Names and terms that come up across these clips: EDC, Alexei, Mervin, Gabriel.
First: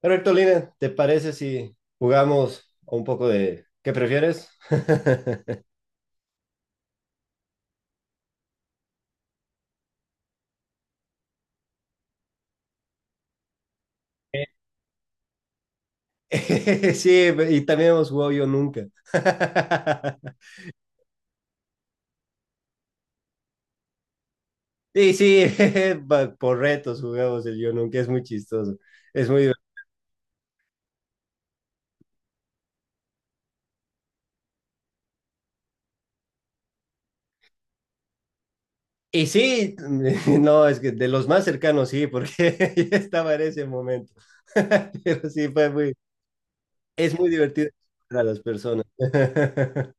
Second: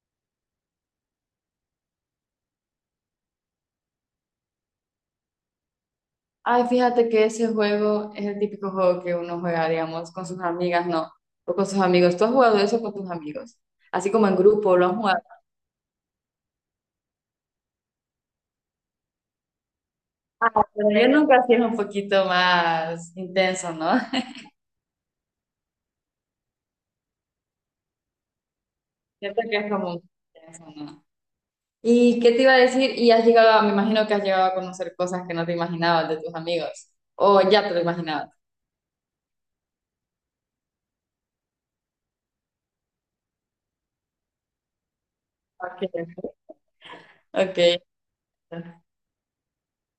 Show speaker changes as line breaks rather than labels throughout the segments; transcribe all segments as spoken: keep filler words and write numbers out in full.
Perfecto, Lina, ¿te parece si jugamos un poco de qué prefieres?
Ay, fíjate que ese juego es el típico juego que uno juega, digamos, con sus amigas, no, o con sus amigos. ¿Tú has jugado eso con tus amigos? Así como en grupo, lo has jugado.
Eh, Sí, y también hemos jugado yo nunca.
Pero yo nunca sí es un poquito más intenso, ¿no?
Y sí, pa- por retos jugamos el yo nunca, es muy chistoso, es muy
Siento que
divertido.
es como intenso, ¿no? ¿Y qué te iba a decir? Y has llegado, a- me imagino que has llegado a conocer cosas que no te imaginabas de tus amigos, o ya te lo imaginabas.
Y sí, no, es que de los más cercanos sí, porque ya estaba en ese momento. Pero sí, fue
Ok.
muy, es muy divertido para las personas.
Ok.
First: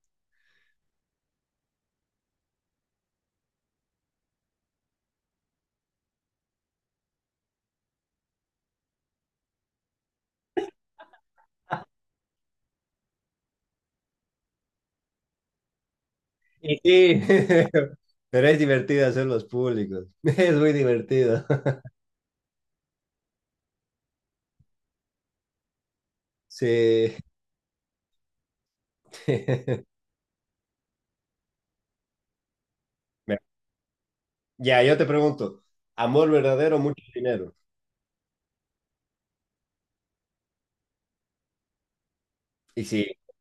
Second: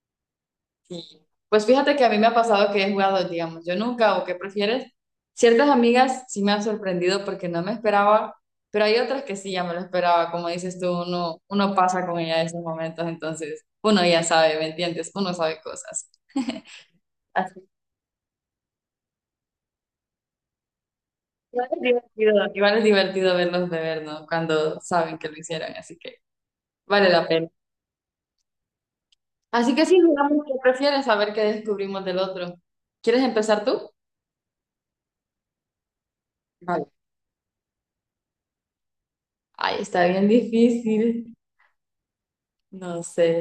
Sí. Pues fíjate que a mí me ha pasado que he jugado, digamos, yo nunca, o qué prefieres, ciertas amigas sí me han sorprendido porque no me esperaba, pero hay otras que sí ya me lo esperaba, como dices tú, uno, uno pasa con ella en esos momentos, entonces uno ya sabe, ¿me entiendes? Uno sabe cosas.
Y sí,
Así.
pero es divertido hacerlos públicos. Es muy divertido.
Igual es divertido, igual es divertido verlos beber, ¿no? Cuando saben que lo hicieron, así que vale
Sí.
la pena. Así que sí, digamos, ¿qué prefieres? A ver qué descubrimos del otro. ¿Quieres
Mira,
empezar tú?
ya, yo te pregunto, ¿amor verdadero,
Vale.
mucho dinero?
Ay, está bien difícil.
Y
No
sí,
sé.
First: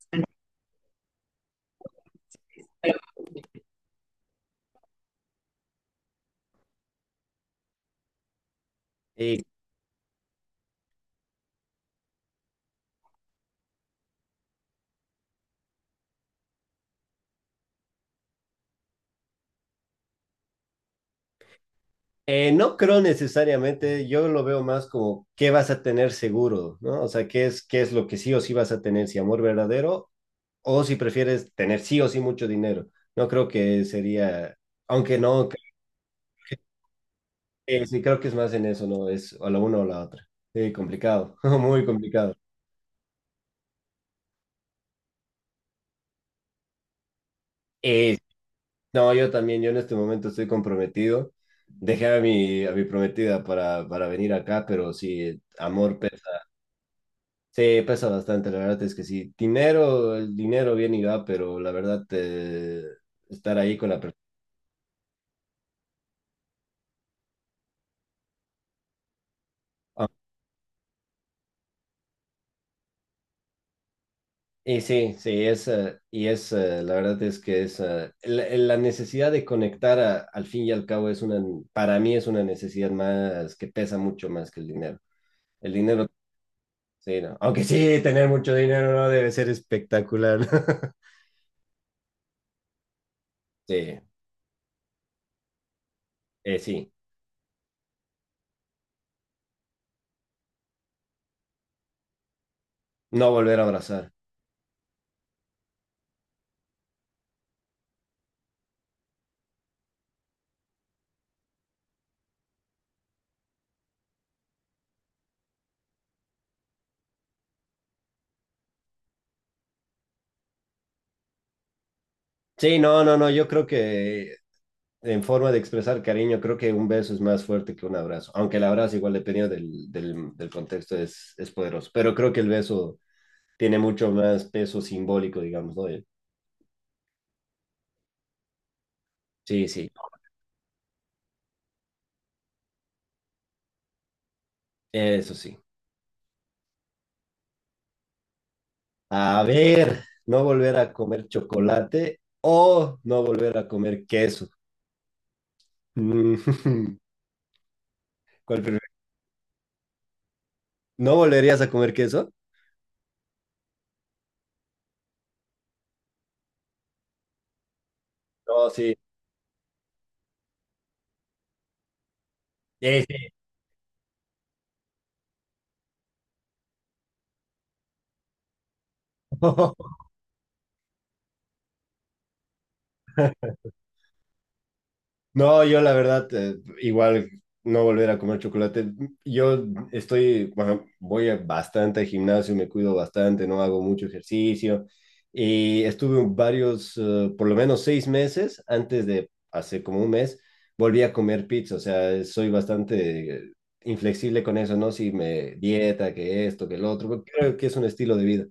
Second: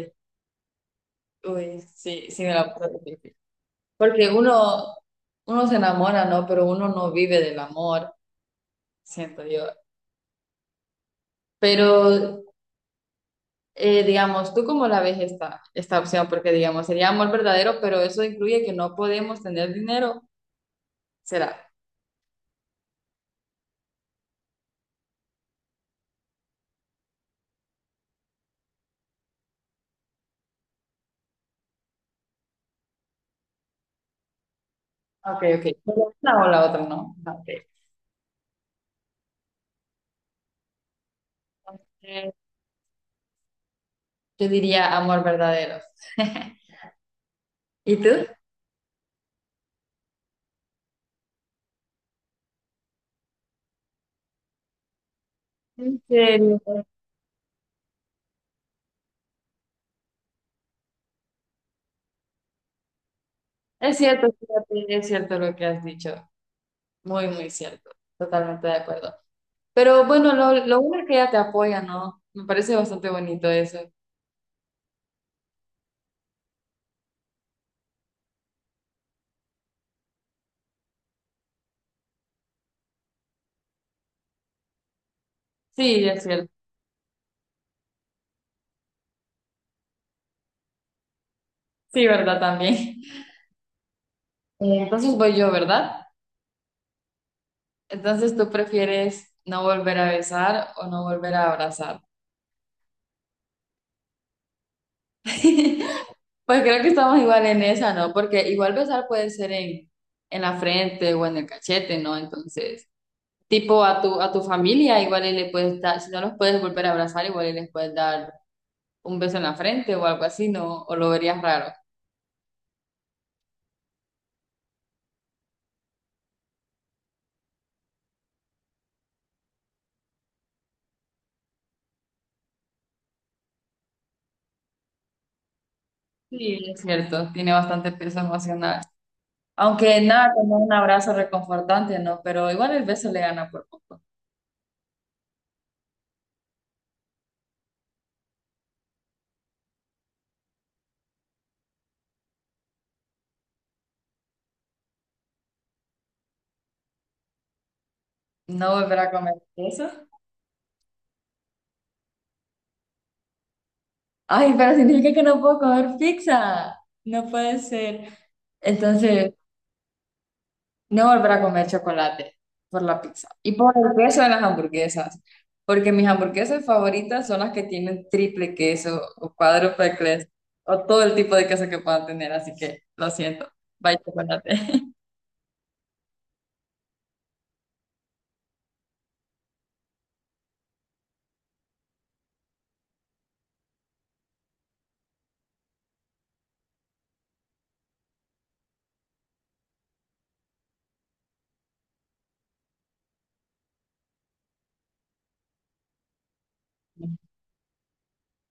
Uy, sí, sí me la puse difícil. Porque uno, uno se enamora, ¿no? Pero uno no vive del amor,
y,
siento yo. Pero, eh, digamos, ¿tú cómo la ves esta, esta opción? Porque, digamos, sería amor verdadero, pero eso incluye que no podemos tener dinero, ¿será?
eh, no creo necesariamente, yo lo veo más como qué vas a tener seguro, ¿no? O sea, qué es, qué es lo que sí o sí vas a tener, si amor verdadero o si prefieres tener sí o sí mucho dinero. No creo que sería, aunque
Ok,
no,
ok. Pero una o la otra, ¿no? Ah, ok.
eh, sí creo que es más en eso, ¿no? Es o la una o la otra. Sí, complicado, muy complicado.
Entonces, yo diría amor verdadero. ¿Y
Eh,
tú?
no, yo también, yo en este momento estoy comprometido. Dejé a mi, a mi prometida para, para venir acá, pero sí, amor
En
pesa.
serio.
Sí, pesa bastante, la verdad es que sí. Dinero, el dinero viene y va, pero la verdad, eh, estar ahí con la
Es
persona.
cierto, fíjate, es cierto lo que has dicho. Muy, muy cierto. Totalmente de acuerdo. Pero bueno, lo, lo bueno es que ella te apoya, ¿no? Me parece bastante bonito eso.
Y sí, sí, es, eh, y es, eh, la verdad es que es, eh, la, la necesidad de conectar a- al fin y al cabo es una, para mí es una necesidad más que pesa mucho más que el dinero. El dinero
Sí, es cierto.
sí, no. Aunque sí, tener mucho dinero no debe ser espectacular.
Sí, ¿verdad? También.
Sí,
Eh, Entonces voy yo, ¿verdad?
eh, sí.
Entonces tú prefieres no volver a besar o no volver a abrazar.
No volver a abrazar.
Pues creo que estamos igual en esa, ¿no? Porque igual besar puede ser en, en la frente o en el cachete, ¿no? Entonces, tipo a tu, a tu familia, igual y le puedes dar, si no los puedes volver a abrazar, igual y les puedes dar un beso en la frente o algo así, ¿no? O lo verías raro.
Sí, no, no, no. Yo creo que en forma de expresar cariño, creo que un beso es más fuerte que un abrazo. Aunque el abrazo, igual dependiendo del, del, del contexto, es, es poderoso. Pero creo que el beso tiene mucho más peso simbólico, digamos, ¿no? Eh,
Sí, es cierto, tiene bastante peso emocional.
Sí, sí.
Aunque nada, como un abrazo reconfortante, ¿no? Pero igual el beso le gana por poco.
Eso sí. A ver, no volver a comer chocolate o no volver a comer queso. ¿Cuál
No volver a comer eso.
¿no volverías a comer queso?
Ay, pero significa que no puedo comer pizza. No puede ser.
No, sí.
Entonces, no volver a comer chocolate por la
Sí, sí.
pizza. Y por el queso de las hamburguesas. Porque mis hamburguesas favoritas son las que tienen triple queso o cuádruple queso o todo el tipo de queso que puedan tener. Así que lo siento. Bye, chocolate.
No, yo la verdad, eh, igual no volver a comer chocolate. Yo estoy, bueno, voy a- bastante al gimnasio, me cuido bastante, no hago mucho ejercicio. Y estuve varios, eh, por lo menos seis meses, antes de hace como un mes, volví a comer pizza. O sea, soy bastante eh, inflexible con eso, ¿no? Si me dieta, que esto, que lo otro, porque creo que es un estilo de vida.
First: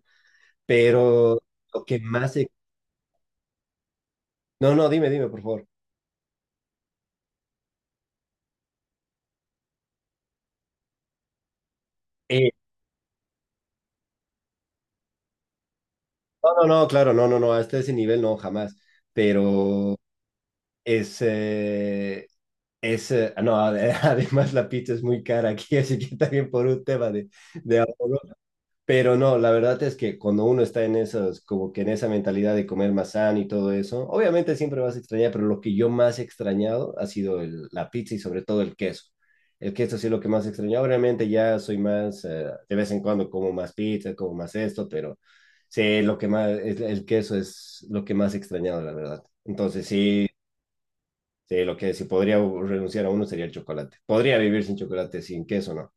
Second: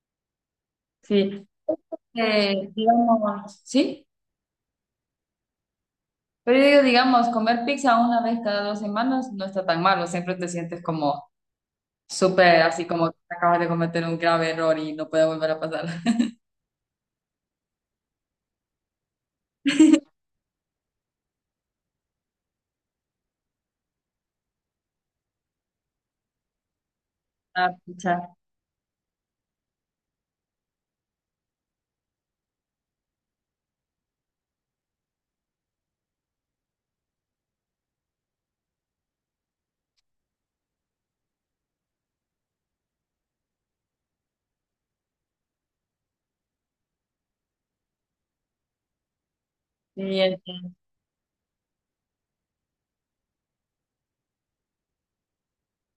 Pero
Sí.
lo que más
Eh, digamos, sí,
no, no, dime, dime, por favor.
pero yo digo, digamos, comer pizza una vez cada dos semanas no está tan malo, siempre te sientes como
Eh,
súper, así como que acabas de cometer un grave error y no puede volver a pasar.
No, no, no, claro, no, no, no, hasta ese nivel no, jamás. Pero es, eh, es, eh, no, ade- además la pizza es muy cara aquí, así que también por un tema de,
Ah,
de ahorro.
pucha,
Pero no, la verdad es que cuando uno está en esas, como que en esa mentalidad de comer más sano y todo eso, obviamente siempre vas a extrañar, pero lo que yo más he extrañado ha sido el- la pizza y sobre todo el queso. El queso sí es lo que más he extrañado. Obviamente ya soy más, eh, de vez en cuando como más pizza, como más esto, pero sí, lo que más, es- el queso es lo que más he extrañado, la verdad. Entonces
sí,
sí,
entiendo,
sí, lo que si podría renunciar a uno sería el chocolate. Podría vivir sin chocolate, sin queso, ¿no?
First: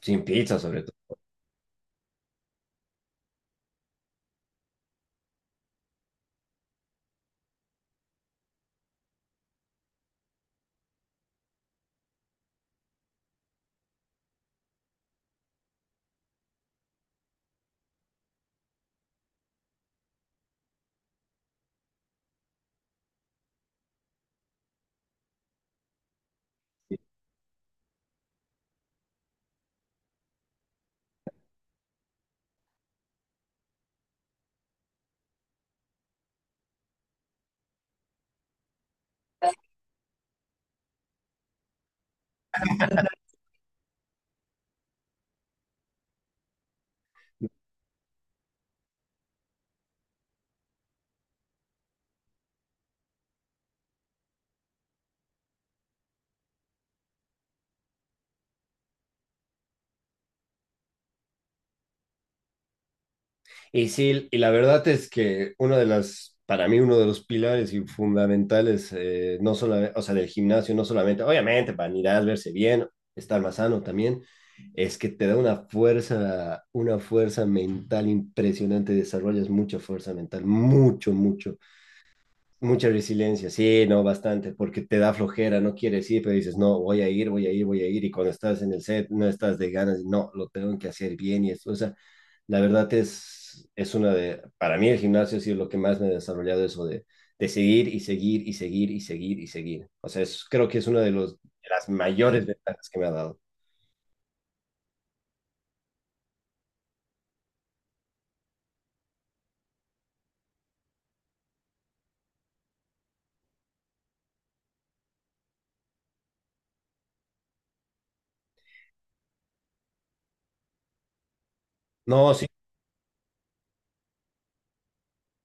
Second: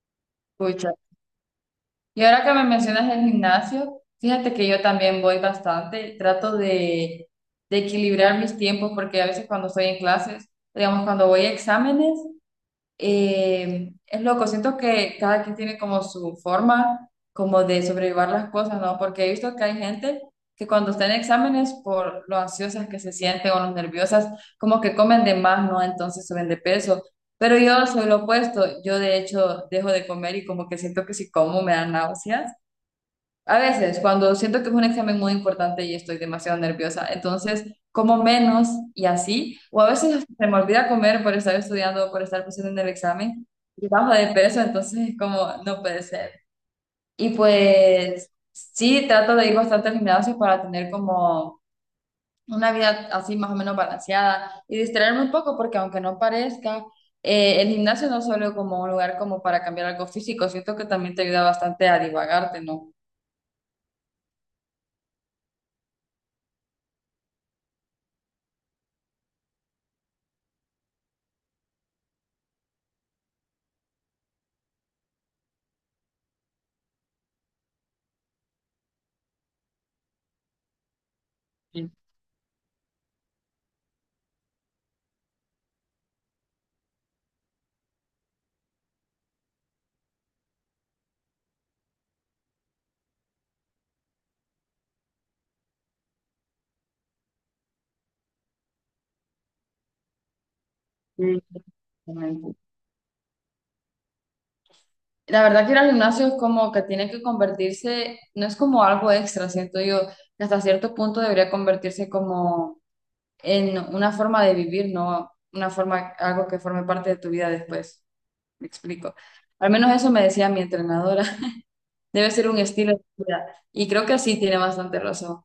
Sin pizza sobre
pucha.
todo.
Y ahora que me mencionas el gimnasio, fíjate que yo también voy bastante, trato de, de, equilibrar mis tiempos porque a veces cuando estoy en clases, digamos, cuando voy a exámenes. Eh, es loco, siento que cada quien tiene como su forma como de sobrellevar las cosas, ¿no? Porque he visto que hay gente que cuando está en exámenes, por lo ansiosas que se sienten o lo nerviosas, como que comen de más, ¿no? Entonces suben de peso. Pero yo soy lo opuesto, yo de hecho dejo de comer y como que siento que si como me dan náuseas a veces, cuando siento que es un examen muy importante y estoy demasiado nerviosa, entonces como menos y así, o a veces hasta se me olvida comer por estar estudiando, por estar pensando en el examen, y bajo de peso, entonces es como, no puede ser. Y pues sí, trato de ir bastante al gimnasio para tener como una vida así más o menos balanceada y distraerme un poco, porque aunque no parezca, eh, el gimnasio no es solo como un lugar como para cambiar algo físico, siento que también te ayuda bastante a divagarte, ¿no?
Y sí, y la verdad es que uno de las, para mí, uno de los pilares y fundamentales, eh, no solo o sea, del gimnasio, no solamente, obviamente, para mirar, verse bien, estar más sano también, es que te da una fuerza, una fuerza mental impresionante, desarrollas mucha fuerza mental, mucho, mucho, mucha resiliencia, sí, no, bastante, porque te da flojera, no quieres ir, pero dices, no, voy a ir, voy a ir, voy a ir, y cuando estás en el set, no estás de ganas, no, lo tengo que hacer bien, y eso, o sea, la verdad es, es una de, para mí el gimnasio ha sido lo que más me ha desarrollado eso de, de seguir y seguir y seguir y seguir y seguir. O sea, es- creo que es una de, los,
Mm,
de las mayores
exactamente.
ventajas que me ha dado.
La verdad que ir al gimnasio es como que tiene que convertirse, no es como algo extra, siento yo, que hasta cierto punto debería convertirse como en una forma de vivir, no una forma, algo que forme parte de tu vida después. Me explico. Al menos eso me decía mi entrenadora. Debe
No, sí,
ser un estilo de vida. Y creo que sí tiene bastante razón.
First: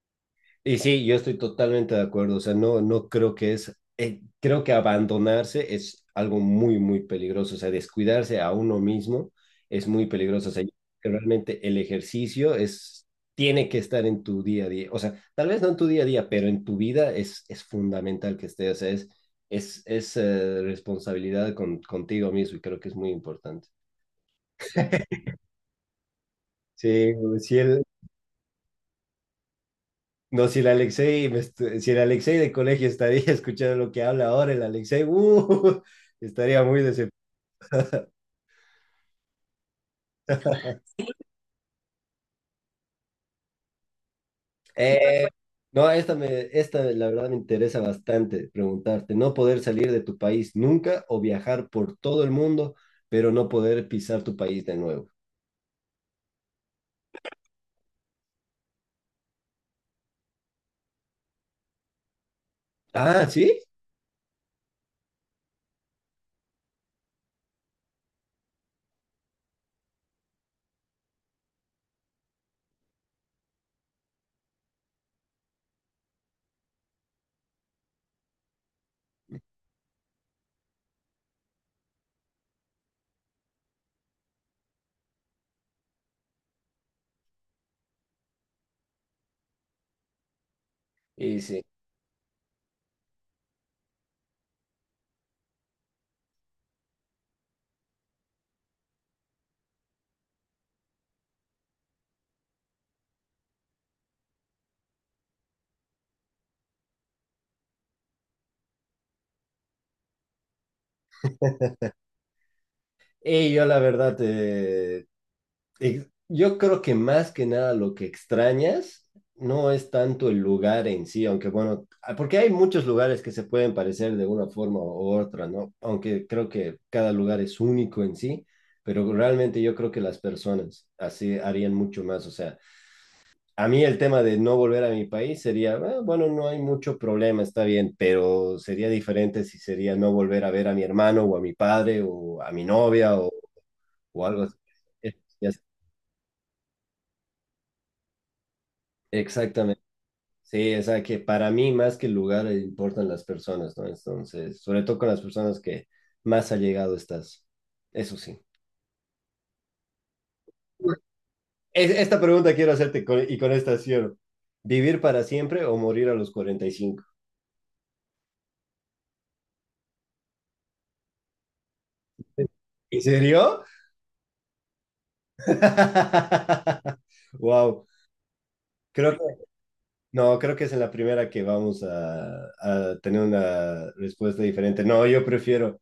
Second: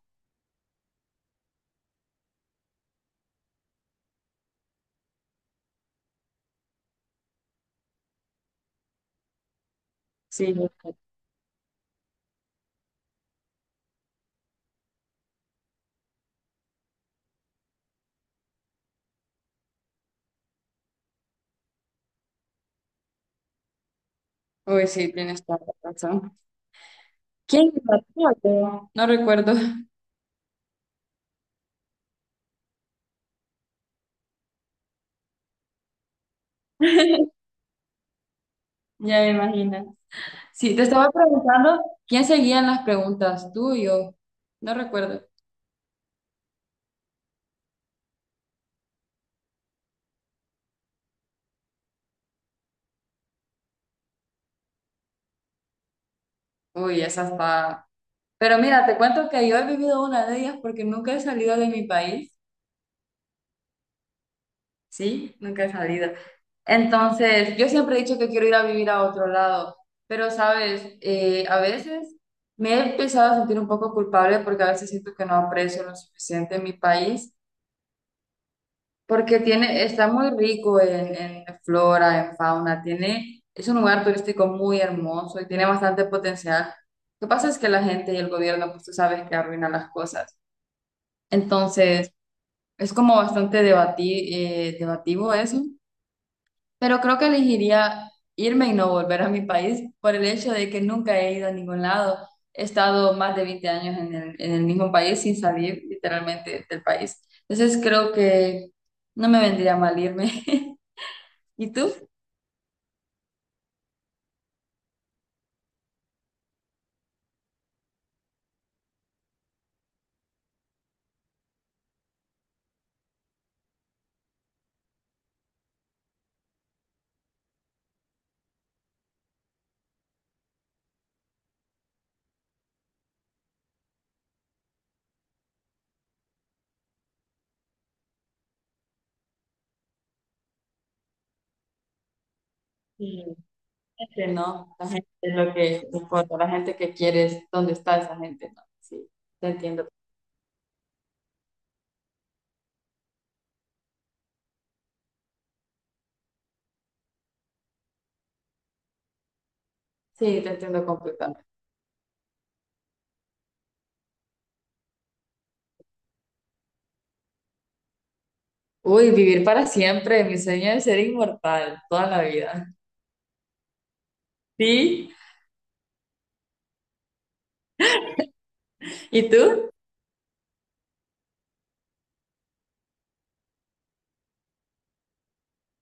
y sí, yo estoy totalmente de acuerdo. O sea, no, no creo que es, eh, creo que abandonarse es algo muy, muy peligroso. O sea, descuidarse a uno mismo es muy peligroso. O
Sí,
sea, yo creo que realmente el ejercicio es, tiene que estar en tu día a día. O sea, tal vez no en tu día a día, pero en tu vida es, es fundamental que esté. O sea, es, es, es eh, responsabilidad con, contigo mismo y creo que es muy importante.
uy, sí, tienes toda la razón.
Sí, sí,
¿Quién
el,
la puso? No recuerdo.
no, si el Alexei, me estu- si el Alexei de colegio estaría escuchando lo que habla ahora, el Alexei, uh, estaría muy decepcionado.
Ya me imagino. Sí, te estaba preguntando quién seguían las preguntas, tú y yo. No
Eh,
recuerdo.
no, esta, me, esta la verdad me interesa bastante preguntarte. No poder salir de tu país nunca o viajar por todo el mundo, pero no poder pisar tu país de nuevo.
Uy, esa está. Pero mira, te cuento que yo he vivido una de ellas porque nunca he salido de mi país.
Ah, ¿sí?
Sí, nunca he salido. Entonces, yo siempre he dicho que quiero ir a vivir a otro lado, pero sabes, Eh, a veces me he empezado a sentir un poco culpable porque a veces siento que no aprecio lo suficiente mi país. Porque tiene, está muy rico en, en, flora, en fauna, tiene, es un lugar turístico muy hermoso y tiene bastante potencial. Lo que pasa es que la gente y el gobierno, pues tú sabes que arruinan las cosas.
Y sí.
Entonces, es como bastante debati- eh, debativo eso, pero creo que elegiría irme y no volver a mi país por el hecho de que nunca he ido a ningún lado. He estado más de veinte años en el, en el mismo país sin salir literalmente del país. Entonces, creo que no me vendría mal irme. ¿Y tú?
Y yo la verdad, eh, ex- yo creo que más que nada lo que extrañas no es tanto el lugar en sí, aunque bueno, ah, porque hay muchos lugares que se pueden parecer de una forma u otra, ¿no? Aunque creo que cada lugar es único en sí, pero realmente yo creo que las personas así harían mucho más. O sea, a mí el tema de no volver a mi país sería, "Ah, bueno, no hay mucho problema, está bien", pero sería diferente si sería no volver a ver a mi hermano o a mi padre o a mi novia
Sí,
o, o
gente,
algo así.
no, la gente
Es-
es lo
es-
que importa, la gente que quieres, ¿dónde está esa gente? No, sí, te
Exactamente.
entiendo,
Sí, o sea, que para mí más que el lugar eh, importan las personas, ¿no? Entonces, sobre todo con las personas que más allegado estás. Eso sí.
sí, te entiendo completamente.
Es- esta pregunta quiero hacerte con- y con esta cierro. ¿Vivir para siempre o morir a los cuarenta y cinco?
Uy, vivir para siempre. Mi sueño es ser inmortal toda la vida.
¿En serio?
¿Sí?
Wow. Creo
¿Y tú?
no, creo que es en la primera que vamos a, a tener una respuesta diferente. No, yo prefiero,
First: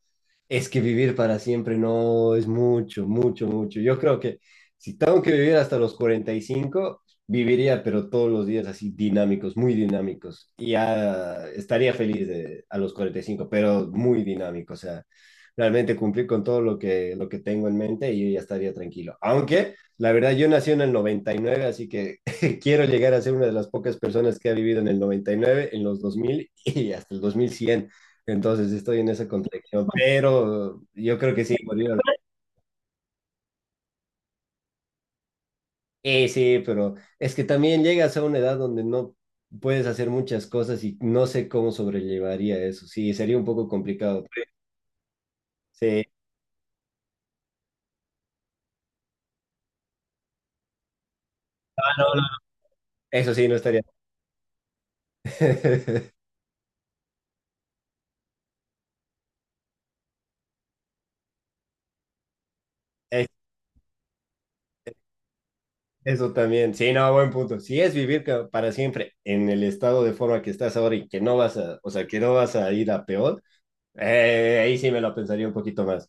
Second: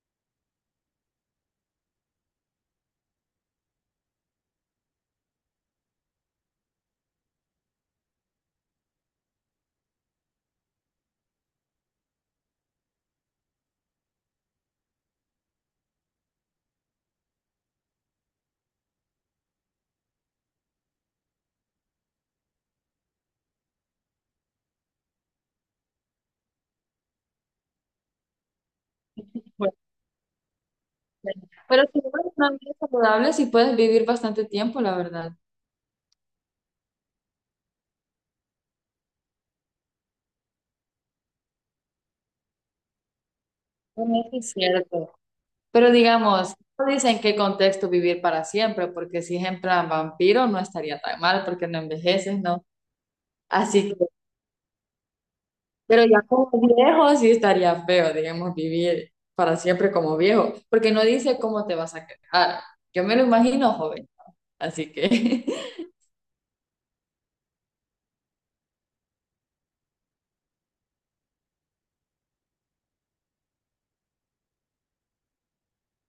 es que vivir para siempre no es mucho, mucho, mucho. Yo creo que si tengo que vivir hasta los cuarenta y cinco viviría, pero todos los días así dinámicos, muy dinámicos. Y ya estaría feliz de, a los cuarenta y cinco pero muy dinámico. O sea, realmente cumplir con todo lo que, lo que tengo en mente y yo ya estaría tranquilo. Aunque, la verdad, yo nací en el noventa y nueve así que quiero llegar a ser una de las pocas personas que ha vivido en el noventa y nueve, en los dos mil y hasta el dos mil cien. Entonces estoy en esa
Bueno,
contradicción, pero yo creo
bueno,
que sí,
pero
Bolívar.
si llevas una vida saludable, sí puedes vivir bastante tiempo, la verdad.
Eh, sí, sí, pero es que también llegas a una edad donde no puedes hacer muchas cosas y no sé cómo sobrellevaría eso. Sí, sería un poco
Bueno,
complicado.
eso es cierto. Pero
Sí,
digamos, no dice en qué contexto vivir para siempre, porque si es en plan vampiro no estaría tan mal, porque no
ah, no, no,
envejeces, ¿no?
eso sí, no estaría.
Así. Pero ya como viejo sí estaría feo, digamos, vivir para siempre como viejo, porque no dice cómo te vas a quejar. Yo me lo
Es-
imagino joven, así que
Eso también, sí, no, buen punto. Si es vivir ca- para siempre en el estado de forma que estás ahora y que no vas a, o sea, que no vas a ir a peor, Eh, ahí sí me lo pensaría un poquito más,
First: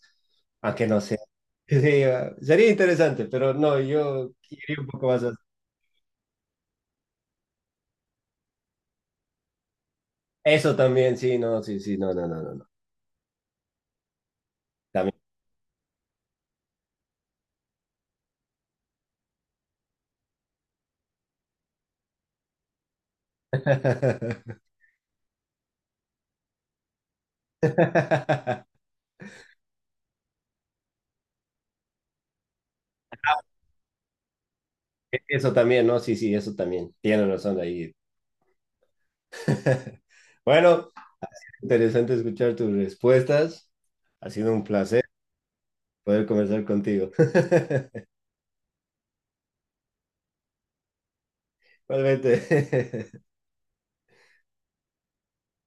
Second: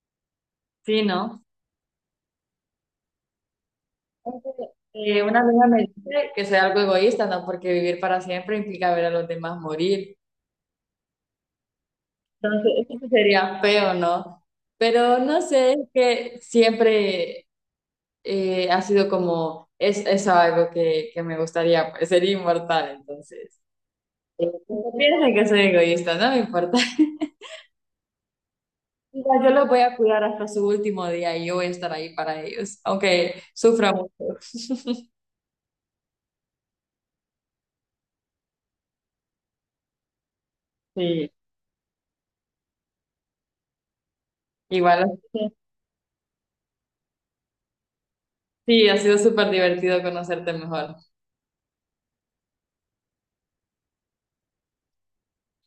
aunque no
sí,
sé.
¿no?
Sí, ah, sería interesante, pero no, yo
Entonces,
quería un poco
Eh,
más. A-
una amiga me dice que soy algo egoísta, ¿no? Porque vivir para siempre implica ver a los demás morir.
eso también, sí, no, sí, sí, no, no, no, no, no.
Entonces, eso sí sería feo, ¿no?
También.
Pero no sé, es que siempre eh, ha sido como, es, eso algo que, que me gustaría, pues, ser inmortal, entonces. Eh, Piensen que soy egoísta, no me importa. Mira, yo los voy a cuidar hasta su último día y yo voy a estar ahí para ellos, aunque sufra mucho.
Eso también, no, sí, sí, eso también. Tienes razón ahí. Bueno,
Sí,
interesante escuchar tus respuestas. Ha sido un placer
igual.
poder conversar contigo.
Sí, ha sido súper divertido conocerte mejor.
realmente.